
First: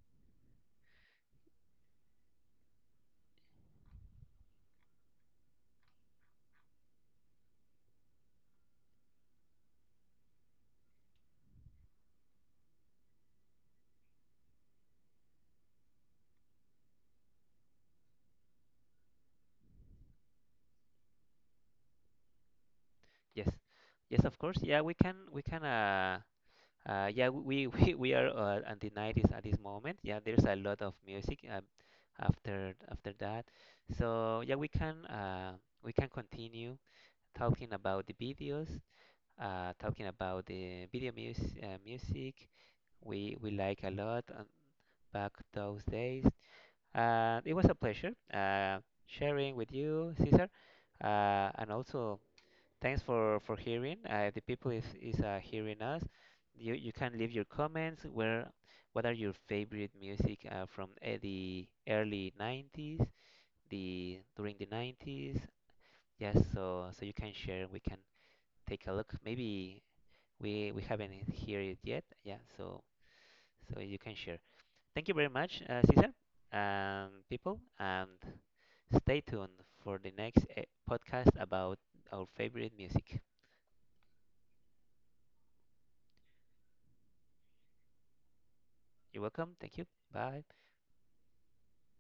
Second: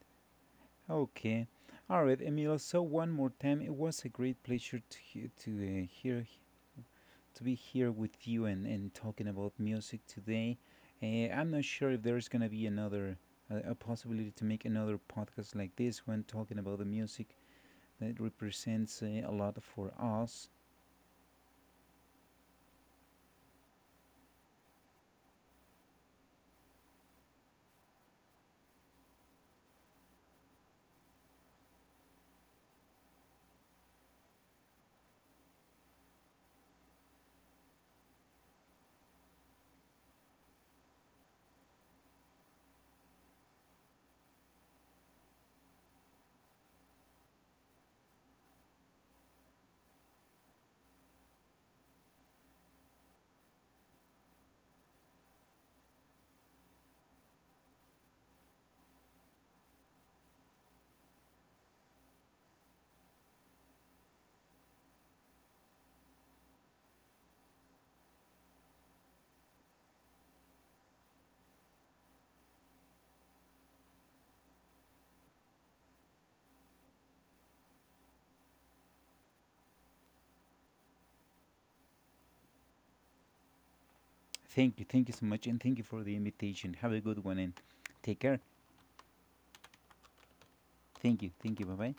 Speaker 2: Okay, all right, Emilio. So one more time, it was a great pleasure to he- to uh, hear, to be here with you and and talking about music today. Uh, I'm not sure if there's gonna be another uh, a possibility to make another podcast like this one talking about the music that represents uh, a lot for us.
Speaker 1: yes, yes. Of course, yeah. We can we can uh Uh, yeah, we, (laughs) we, we are uh, at the nineties at this moment. Yeah, there's a lot of music um, after after that. So yeah, we can uh, we can continue talking about the videos, uh, talking about the video mus uh, music. We we like a lot um, back those days. Uh, it was a pleasure uh, sharing with you, Cesar, uh, and also thanks for for hearing. Uh, the people is is uh, hearing us. You you can leave your comments. Where what are your favorite music uh, from uh, the early nineties, the during the nineties? Yes, so so you can share. We can take a look. Maybe we we haven't heard it yet. Yeah, so so you can share. Thank you very much, uh, Cesar, and people, and stay tuned for the next uh, podcast about our favorite music.
Speaker 2: Thank you, thank you so much, and thank you for the invitation. Have a good one and take care.
Speaker 1: You're welcome. Thank you. Bye.
Speaker 2: Thank you, thank you, bye bye.